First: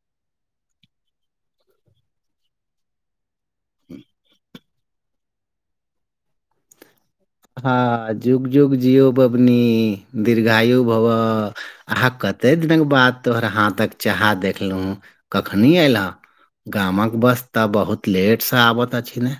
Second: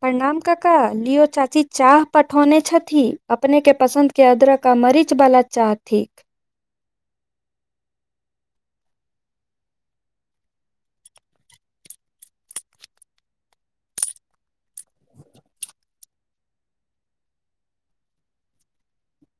प्रणाम काका लियो चाची चाह पठौने छथिन्ह अपनेके पसन्दके अदरक आ मरीचवला चाह थि हँ जुग जुग जियो बबनी दीर्घायु भवः आह कतेक दिनक बाद तोहर हाथक चाहा देखलहुँँ कखनि अयलहू गामक बस तऽ बहुत लेट से आबत अछि नै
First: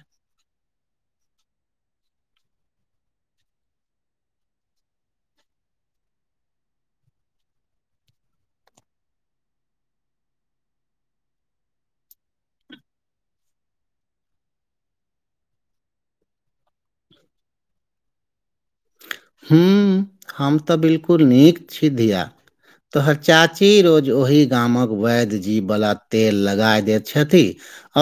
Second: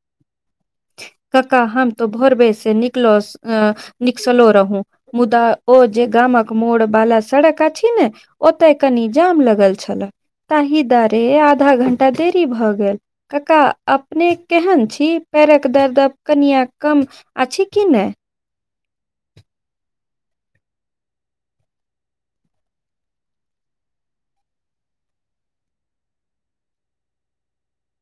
कका हम तो भोर बे से निकलो अ निकसलो रहू मुदा ओ जे गामक मोड़ बाला सड़क आछि ने ओतय कनि जाम लगल छलए तहि दरे आधा घंटा देरी भऽ गेल कका अपने केहन छी पैरक दर्द कनीआ कम अछि कि नहि हू हम तऽ बिलकुल नीक छी धिया तो चाची रोज ओही गामक वैद्य जीववला तेल लगाए दैत छथि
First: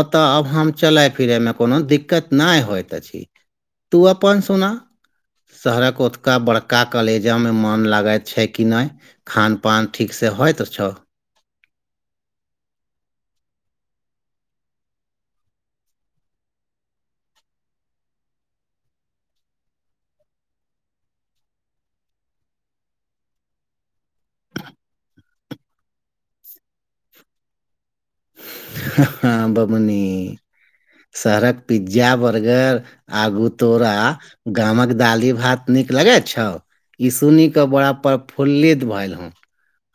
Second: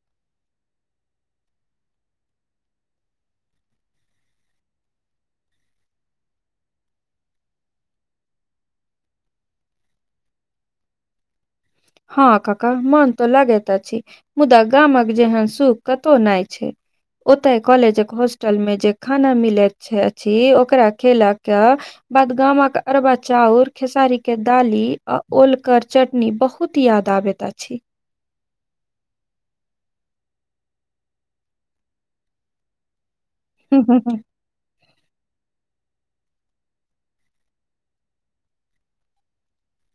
एतय आब हम चलय फिरयमे कोनो दिक्कत नहि होइत अछि तूआ पान सोना सारा ओतका बड़का कॉलेजा में मन लागैत छै कि नहि खानपान ठीकसँ होइत अछौ हँ काका मोन तो लगैत छै मुदा गामक जेहन सुख कतौ नहि छै ओते कॉलेजक हॉस्टल में जे खाना मिलैत छै अ ओकरा खेल के बाद गामा के अरबा चाउर खेसारी के डाली आ ओलकर चटनी बहुत बहुत याद आबैत आछि हँ बबूनी शहरक पिज्जा बर्गर आगू तोरा गामक दाली भात नीक लगै छौ ई सुनी कऽ बड़ा प्रफुल्लित भेलाय हॅ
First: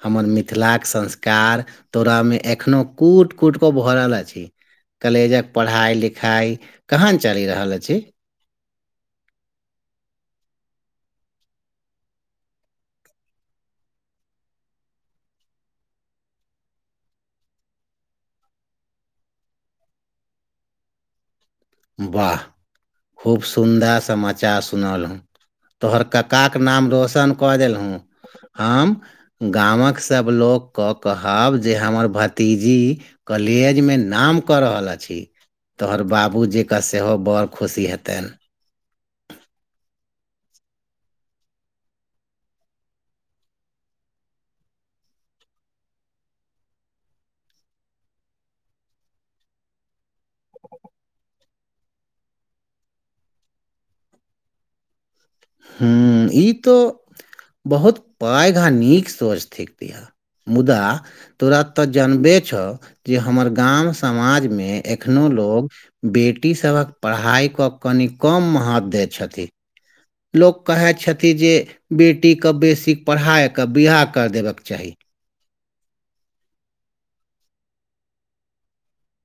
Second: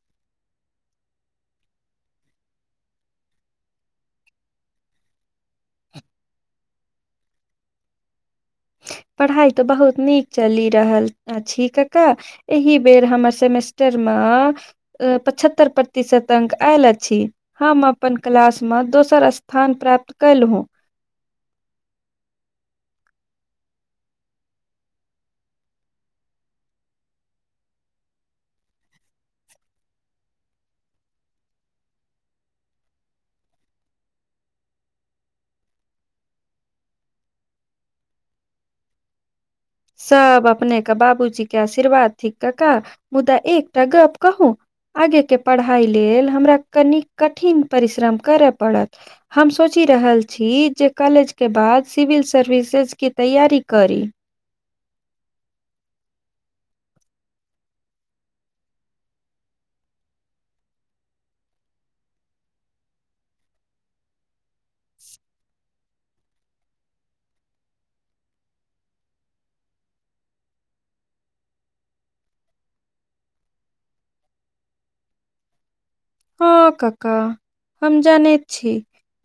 हमर मिथिलाक संस्कार तोरामे एखनोहु कूट कूट क भऽ रहल अछि कलेजक पढ़ाई लिखाई कहन चलि रहल अछि पढ़ाइ तऽ बहुत नीक चलि रहल अछि छी कका एहि बेर हमर सेमेस्टर मे पचहत्तरि प्रतिशत अङ्क आयल अछि हम अपन क्लासमे दोसर स्थान प्राप्त कयलहुँ वाह खूब सुन्दर समाचार सुनल हॅ तोहर क्ककाक नाम रोशन कऽ देलहुूँ हम गामक सभ लोकके कहब जे हमर भतीजी कॉलेज मे नाम कऽ रहल अछि तोहर बाबू जे हुनका सेहो बड़ खुशी हेतैनि सब अपनेक बाबूजी क आशीर्वाद थिक क क मुदा एकटा गप कहू आगेके पढ़ाइ लेल हमरा कनि कठिन परिश्रम करय पड़त हम सोचि रहल छी जे कॉलेजके बाद सिविल सर्विसेजके तैयारी करी ह ई तो बहुत पैघा नीक सोच थिक या मुदा तुरात जनबे छौ जे हमर गाम समाजमे एखनो लोग बेटीसभक पढ़ाइक कनि कम महत्त्व दैत छथिन लोक कहै छथिन जे बेटीकेँ बेसी पढ़ायकऽ बिआह करि देबयक चाही हँ कका हम जनैत छी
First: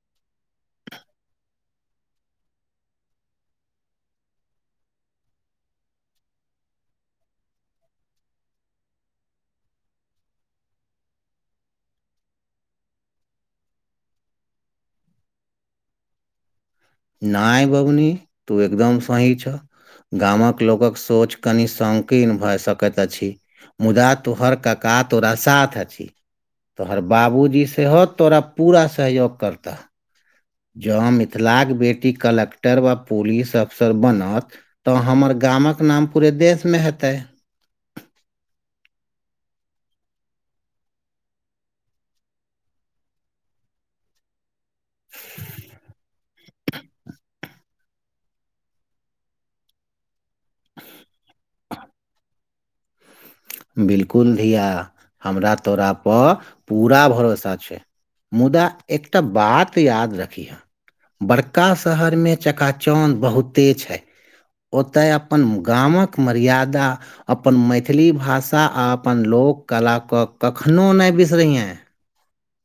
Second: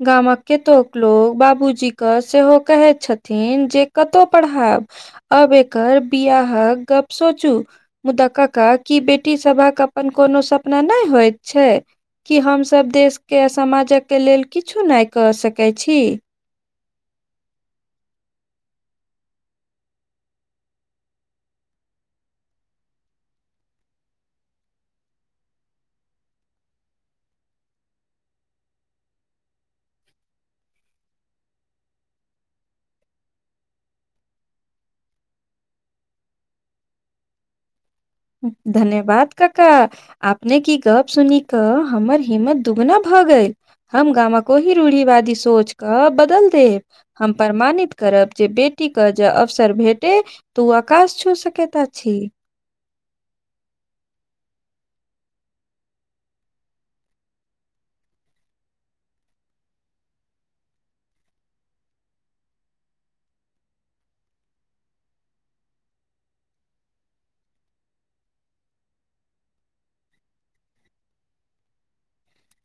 गामक केतोक लोक बाबूजीक क सेहो कहैत छथिन जे कतहु पढ़ायब अब एकर बियाहक गप सोचू मुदा काका की बेटी सभक अपन कोनो सपना नहि होत छै की हमसभ देशके आ समाजकके लेल किछु नहि कऽ सकैत छी नहि बबनी तू एकदम सही छ गामक लोकक सोच कनि सकी नभए सकैत अछि मुदा तोहर काका तोरा साथ अछि तोहर बाबूजी सेहो तोरा पूरा सहयोग करतऽ जँ मिथिलाक बेटी कलेक्टर वा पुलिस अफसर बनत तऽ हमर गामक नाम पूरे देशमे हेतै धन्यवाद कका अपने की गप सुनी कऽ हमर हिम्मत दुगुना भऽ गेल हम गामक कोहि रूढ़िवादि सोच क बदल देब हम प्रमाणित करब जे बेटी क जे अवसर भेटे तऽ ओ आकाश छू सकैट अछी बिलकुल धिया हमरा तोराप पूरा भरोसा छै मुदा एकटा बात याद रखिहए बड़का शहरमे चकाचौद बहुते छै ओतय अपन गामक मर्यादा अपन मैथिली भाषा षा आ अपन लोक कलाके कखनो नहि बिसरयेँ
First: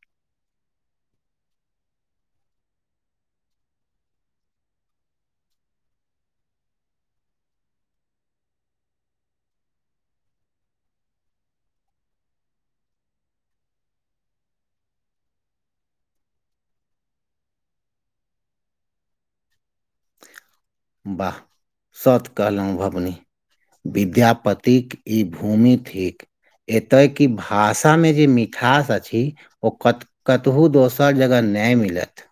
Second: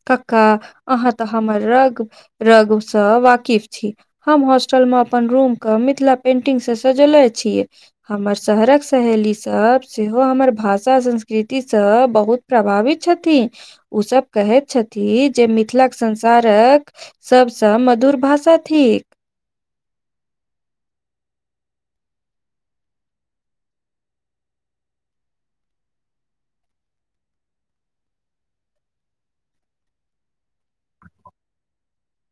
कक्का अहाँ तऽ हमर र रगसँ वाकिफ छी हम हॉस्टल मे अपन रूम के मिथिला पेंटिंगसँ सजोले छियै हमर शहरक सहेलीसभ सेहो हमर भाषा संस्कृतिस बहुत प्रभावित छथि ओसभ कहैत छथिन जे मिथिलाक संसारक सबसँ मधुर भाषा थिक वाह सत कहलहुँ भवनि विद्यापतिक ई भूमि थिक एते यकि भाषा मे जे मिठास अछि ओ कत कतहु दोसर जगह नहि मिलत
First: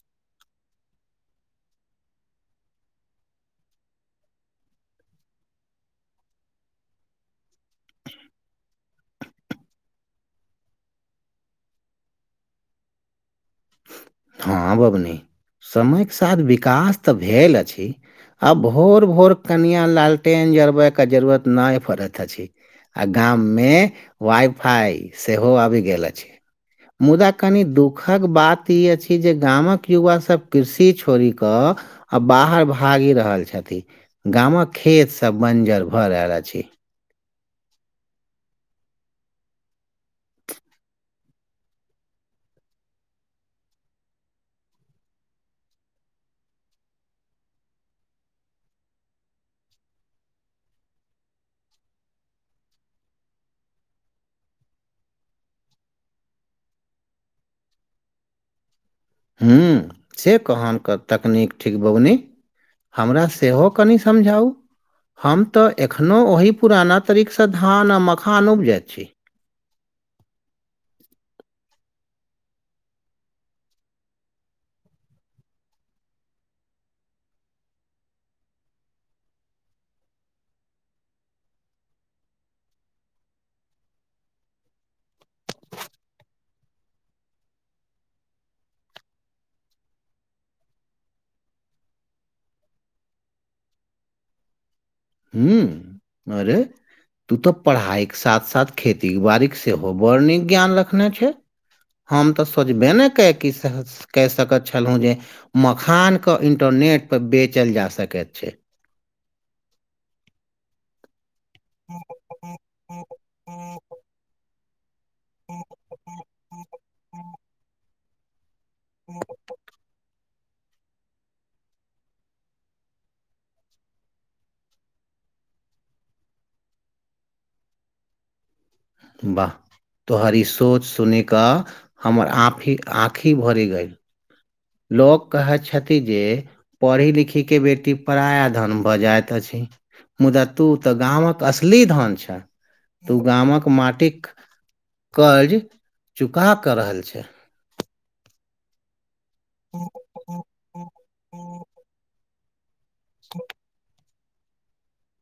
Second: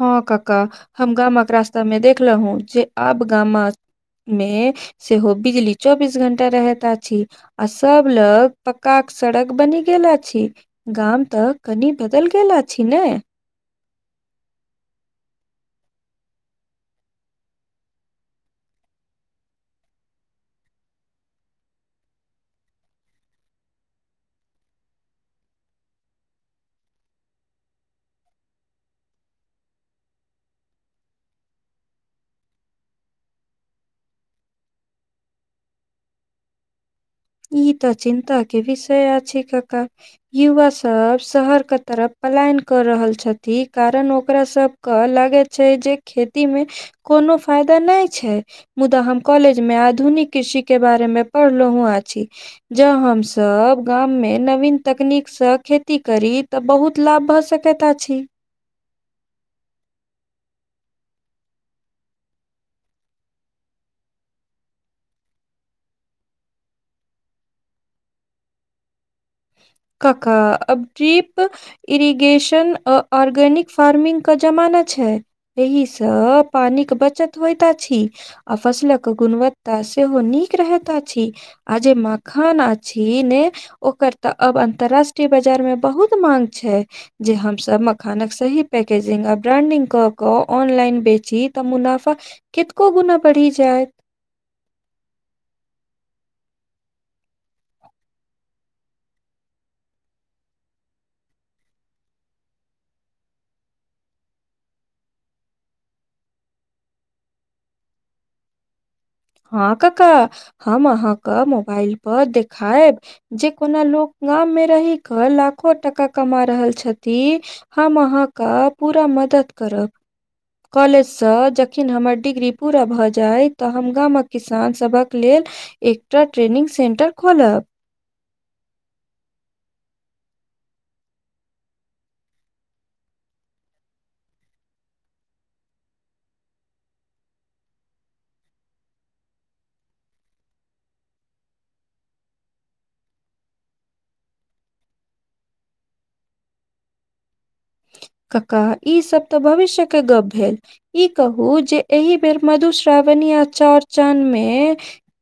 हँ काका हम गामक रास्ता मे देखल हूं जे आब गामा मे सेहो बिजली चौबीस घंटा रहैत अछी आ सब लग पक्काक क सड़क बनी गेल अछी गाम तऽ कनि बदलि गेल अछि नै हँ बबूनी समयके साथ विकास तऽ भेल अछि आ भोर भोर कनिया लालटेन जरबय के जरुरत नहि पड़ैत अछि आ गाम मे वाइ फाई सेहो आबि गेल अछि मुदा कनि दुखक बात ई अछि जे गामक युवा सब कृषि छोड़ी कऽ आ बाहर भागि रहल छथि गामक खेतसभ बञ्जर भऽ रहल अछि ई तऽ चिन्ता के विषय अछि कका युवा सब शहर के तरफ प्लायन कर रहल छथि कारण ओकरा सब क लागे छै जे खेती मे कोनो फायदा नहि छै मुदा हम कॉलेज मे आधुनिक कृषि के बारे मे पढ़लहु हूं अछि ज हम सब गाम मे नवीन तकनीक से खेती करी तऽ बहुत ला भऽ सकैत अछि हँ से कहानके तकनीक ठीक बगनी हमरा सेहो कनि समझाउ हम तऽ एखनो ओहि पुराना तरीकसँ धान आ मखान उपजइत छी काका अबजीप इरिगेशन ऑर्गेनिक फार्मिंगके जमाना छै एहिसँ पानिक बचत होइत अछि आ फसलक गुणवत्ता सेहो नीक रहैत अछि आ जे मखान आछि ने ओकर तऽ अब अन्तराष्ट्रीय बाजारमे बहुत माँग छै जे हमसभ मखानक सही पैकेजिंग आ ब्रांडिंग कऽ क ऑनलाइन बेची तऽ मुनाफा कितको गुना बढ़ि जाय हू आरे तू तऽ पढ़ाइक साथ साथ खेती बाड़ीक सेहो बड़ नीक ज्ञान रखने छै हम तऽ सोचबे नहि क क सकैत छलहुँ जे मखानक इंटरनेटपर बेचल जा सकैत छै हँ कका हम अहांक क मोबाइल पर देखायब जे कोना लोक गाम मे रहिक क लाखो टका कमा रहल छथि हम अहाँके पूरा मदद करब कॉलेजसँ जखीन हमर डिग्री पूरा भऽ जाय तऽ हम गामक किसानसभक लेल एकटा ट्रेनिंग सेंटर खोलब वाह तोहर ई सोच सुनिकऽ हमर आँफी आँखि भरि गेल लोक कहै छथी जे पढ़ी लिखिके बेटी पराया धन भऽ जाइत अछि मुदा तू तऽ गावक असली धन छै तऽ ओ गामक माटिक कर्ज चुका कऽ रहल छै कका ई सब तऽ भविष्य के गप भेल ई कहू जे एहि बेर मधुश्र पावणी आचौर चन मे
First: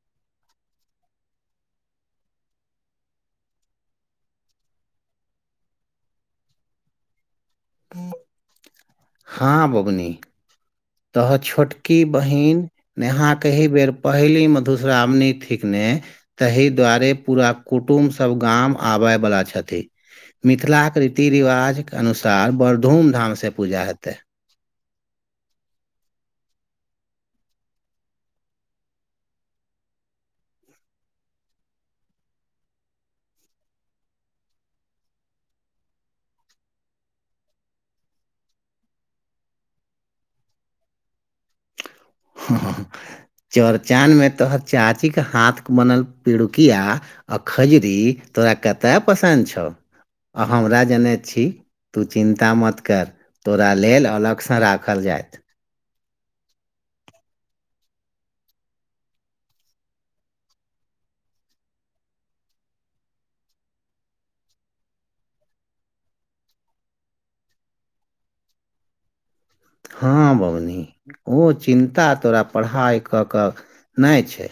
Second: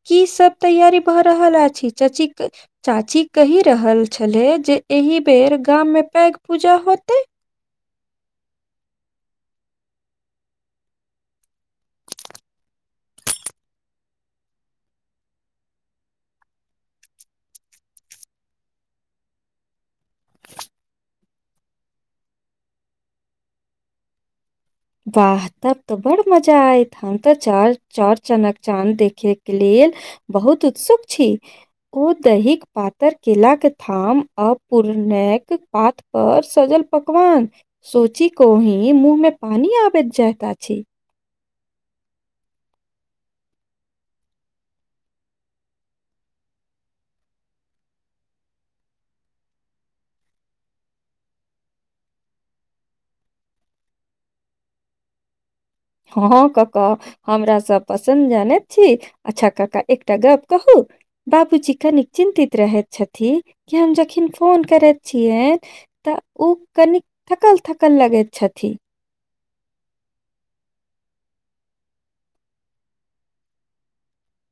की सब तैयारी भए रहल अछि चाची चाची कहि रहल छलै जे एहि बेर गाममे पैक पूजा होतै ह [unintelligible] हँ बबुनि तोहर छोटकि बहिन नेहा क एही बेर पहिली मधुश्रावनी थिक ने तहि दुआरे पूरा कुटुम्बसभ गाम आबयवला छथि मिथिलाक रीति रिवाजक अनुसार बड़ धूमधामसँ पूजा हेतै वाह तब तऽ बड़ मजा आय हम तऽ चर चौड़चनक चाँद देखै के लेल बहुत उत्सुक छी ओ दहिक पातर केलाक थाम अपूर्णक आत पर सजल पकवान सोची कोहि मुंह मे पानी आबैत जाइत अछि चौरचन मे तोर चाची के हाथ बनल पिड़ुकिया आ खजरी तोरा कतय पसन्द छौ आ हमरा जनै छी तू चिन्ता मत कर तोरा लेल अलगसँ राखल जायत हँ ककाऽ हमरा सभ पसन्द जानैत छी अच्छा क का एकटा गप कहू बाबूजी कनिक चिन्तित रहैत छथि कि हम जखन फोन करैत छियैन तऽ ओ कनी थकल थकल लगैत छथिन हँ बबुनी ओ चिन्ता तोरा पढ़ाइ कऽ कऽ नहि छै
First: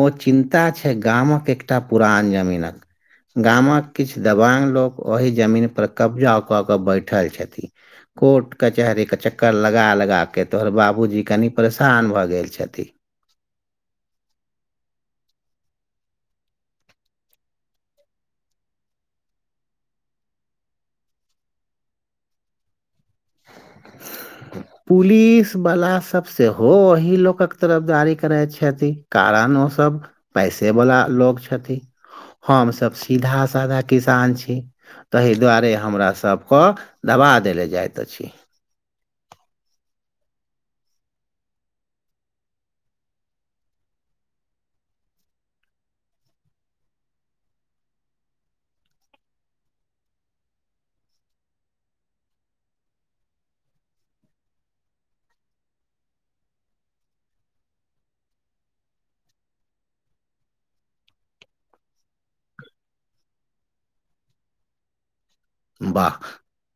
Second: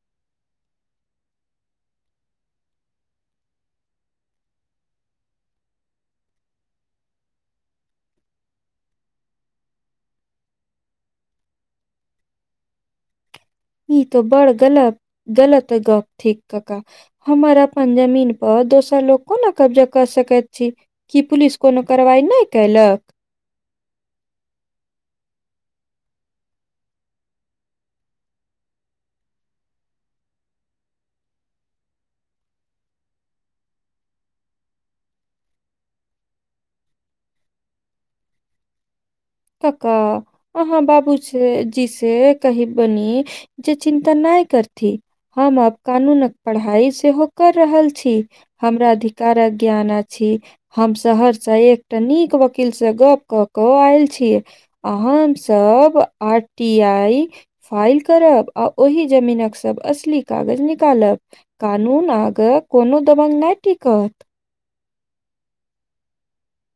ओ चिन्ता छै गामक एकटा पुरान जमीनक गामक किछ दबांग लोक ओहि जमीन पर कब्जा कऽ कऽ बैठल छथिन कोर्ट कचहरी के चक्कर कर लगा लगाके तोहर बाबूजी कनि परेशान भऽ गेल छथिन ई त बड़ गलत गलत गप थीक कक्का हमर अपन जमीन पर दोसर लोग कोना कब्जा कऽ सकैत छी कि पुलिस कोनो कारवाइ नहि कयलक [inaudible] पुलिस वला सब सेहो अही लोकक तरफदारी करैत छथि कारण ओ सब पैसे बला लोग छथि हम सभ सीधा साधा किसान छी ताहि दुआरे हमरासभ कऽ दबा देल जाइत अछि कक्का अहाँ बाबू जी से कहीबनी चिन्ता नहि करथि हम आब कानूनक पढ़ाई सेहो कऽ रहल छी हमरा अधिकारक ज्ञान अछि हम शहर सँ एकटा नीक वकील सँ गप्प कऽ कऽ आयल छी अ हम सभ आर टी आई फाइल करब आ ओहि जमीनक सब असली कागज निकालब कानून आगे कोनो दबंग नहि टिकत वाह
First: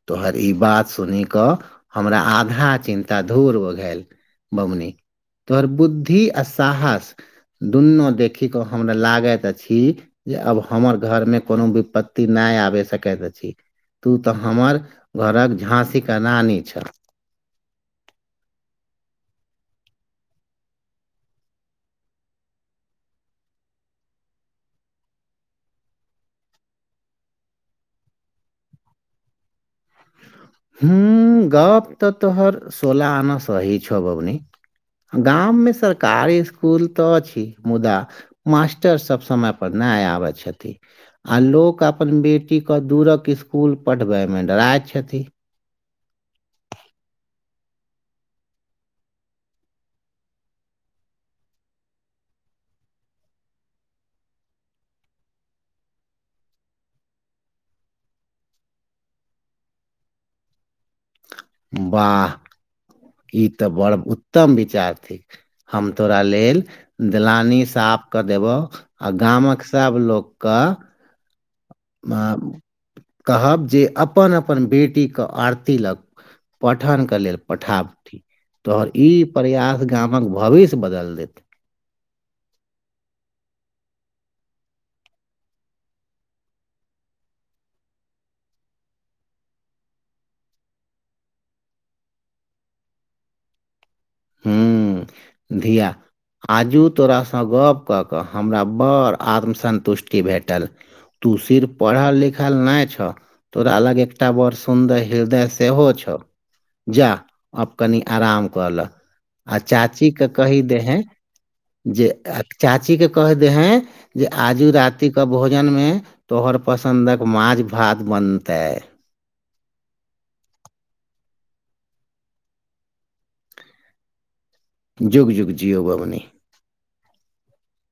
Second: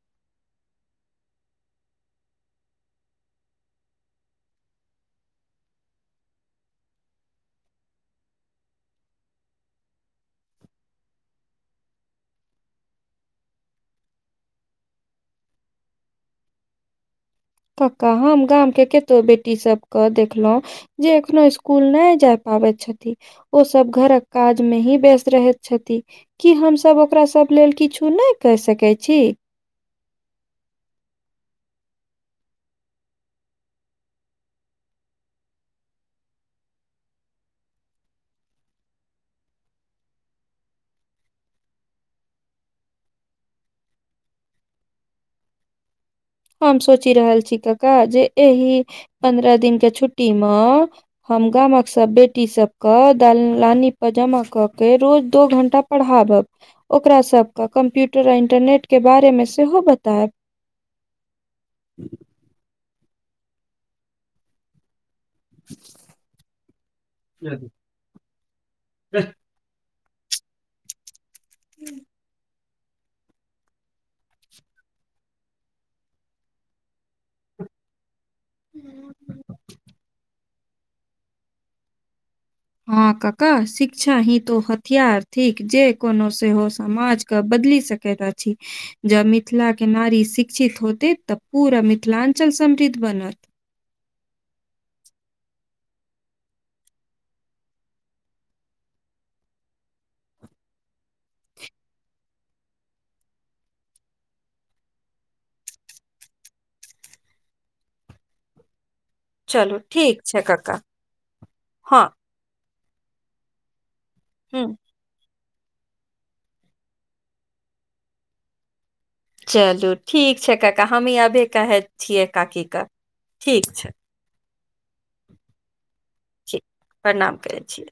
तोहर ई बात सुनि कऽ हमरा आधा चिन्ता दूर होए गेल बबुनी तोहर बुद्धि आ साहस दुनू देखि कऽ हमरा लागैत अछि जे अब हमर घरमे कोनो विपत्ति नहि आबि सकैत अछि तू तऽ हमर घरक झाँसीके रानी छह कक्का हम गाम के कतो बेटी सबके देखलहुँ जे एखनो इसकुल नहि जाय पाबै छथि ओ सब घरक काज मे ही व्यस्त रहैत छथि की हमसभ ओकरासभ लेल किछु नहि केर सकैत छी हू गप तऽ तोहर सोला आना सही छौ बबुनी गाममे सरकारी स्कूल तऽ अछि मुदा मास्टरसभ समयपर नहि आबै छथिन आ लोक अपन बेटीे कऽ दूरक स्कुल पढ़बै मे डराय छथिन हम सोचि रहल छी काका जे एहि पन्द्रह दिन के छुट्टी मे हम गामक सभ बेटी सभके दाल लानीपर जमा कऽ के रोज दो घण्टा पढ़ाबब ओकरा सब कऽ कम्प्यूटर आ इन्टरनेटके बारेमे सेहो बतायब वाह ई तऽ बड़ उत्तम विचार थिक हम तोरा लेल दलानी साफ कऽ देब आ गामक सभ लोक क आब कहब जे अपन अपन बेटी क आरती लग पठनके लेल पठाबथि तोहर ई प्रयास गामक भविष्य बदल देथि हँ कका शिक्षा ही तो हथियार थिक जे कोनो सेहो समाज क बदलि सक तऽ अछि जँ मिथिला नारी शिक्षित होते तऽ पूरा मिथिलाञ्चल समृद्ध बनत हूं धिया आजू तोरासँ गप्प कऽ कऽ हमरा बड़ आत्मसन्तुष्टि भेटल तू सिर्फ पढ़ल लिखल नहि छौ तोरा लग एकटा बड़ सुंन्दर हृदय सेहो छौ जा आब कनि आराम कऽ लऽ आ चलू चाची ठीक के छै कहि दे कका हैं हँ जे चाची के क दे हैं जे हुँ आजू रात [unintelligible] भोजन मे तोहर पसंन्दक माछ भात बनते चलू ठीक छै कका हम ई अभीये कहैत छियै काकीके ठीक छै जुग जुग जिओ बबुनी ठक प्रणाम करै छिय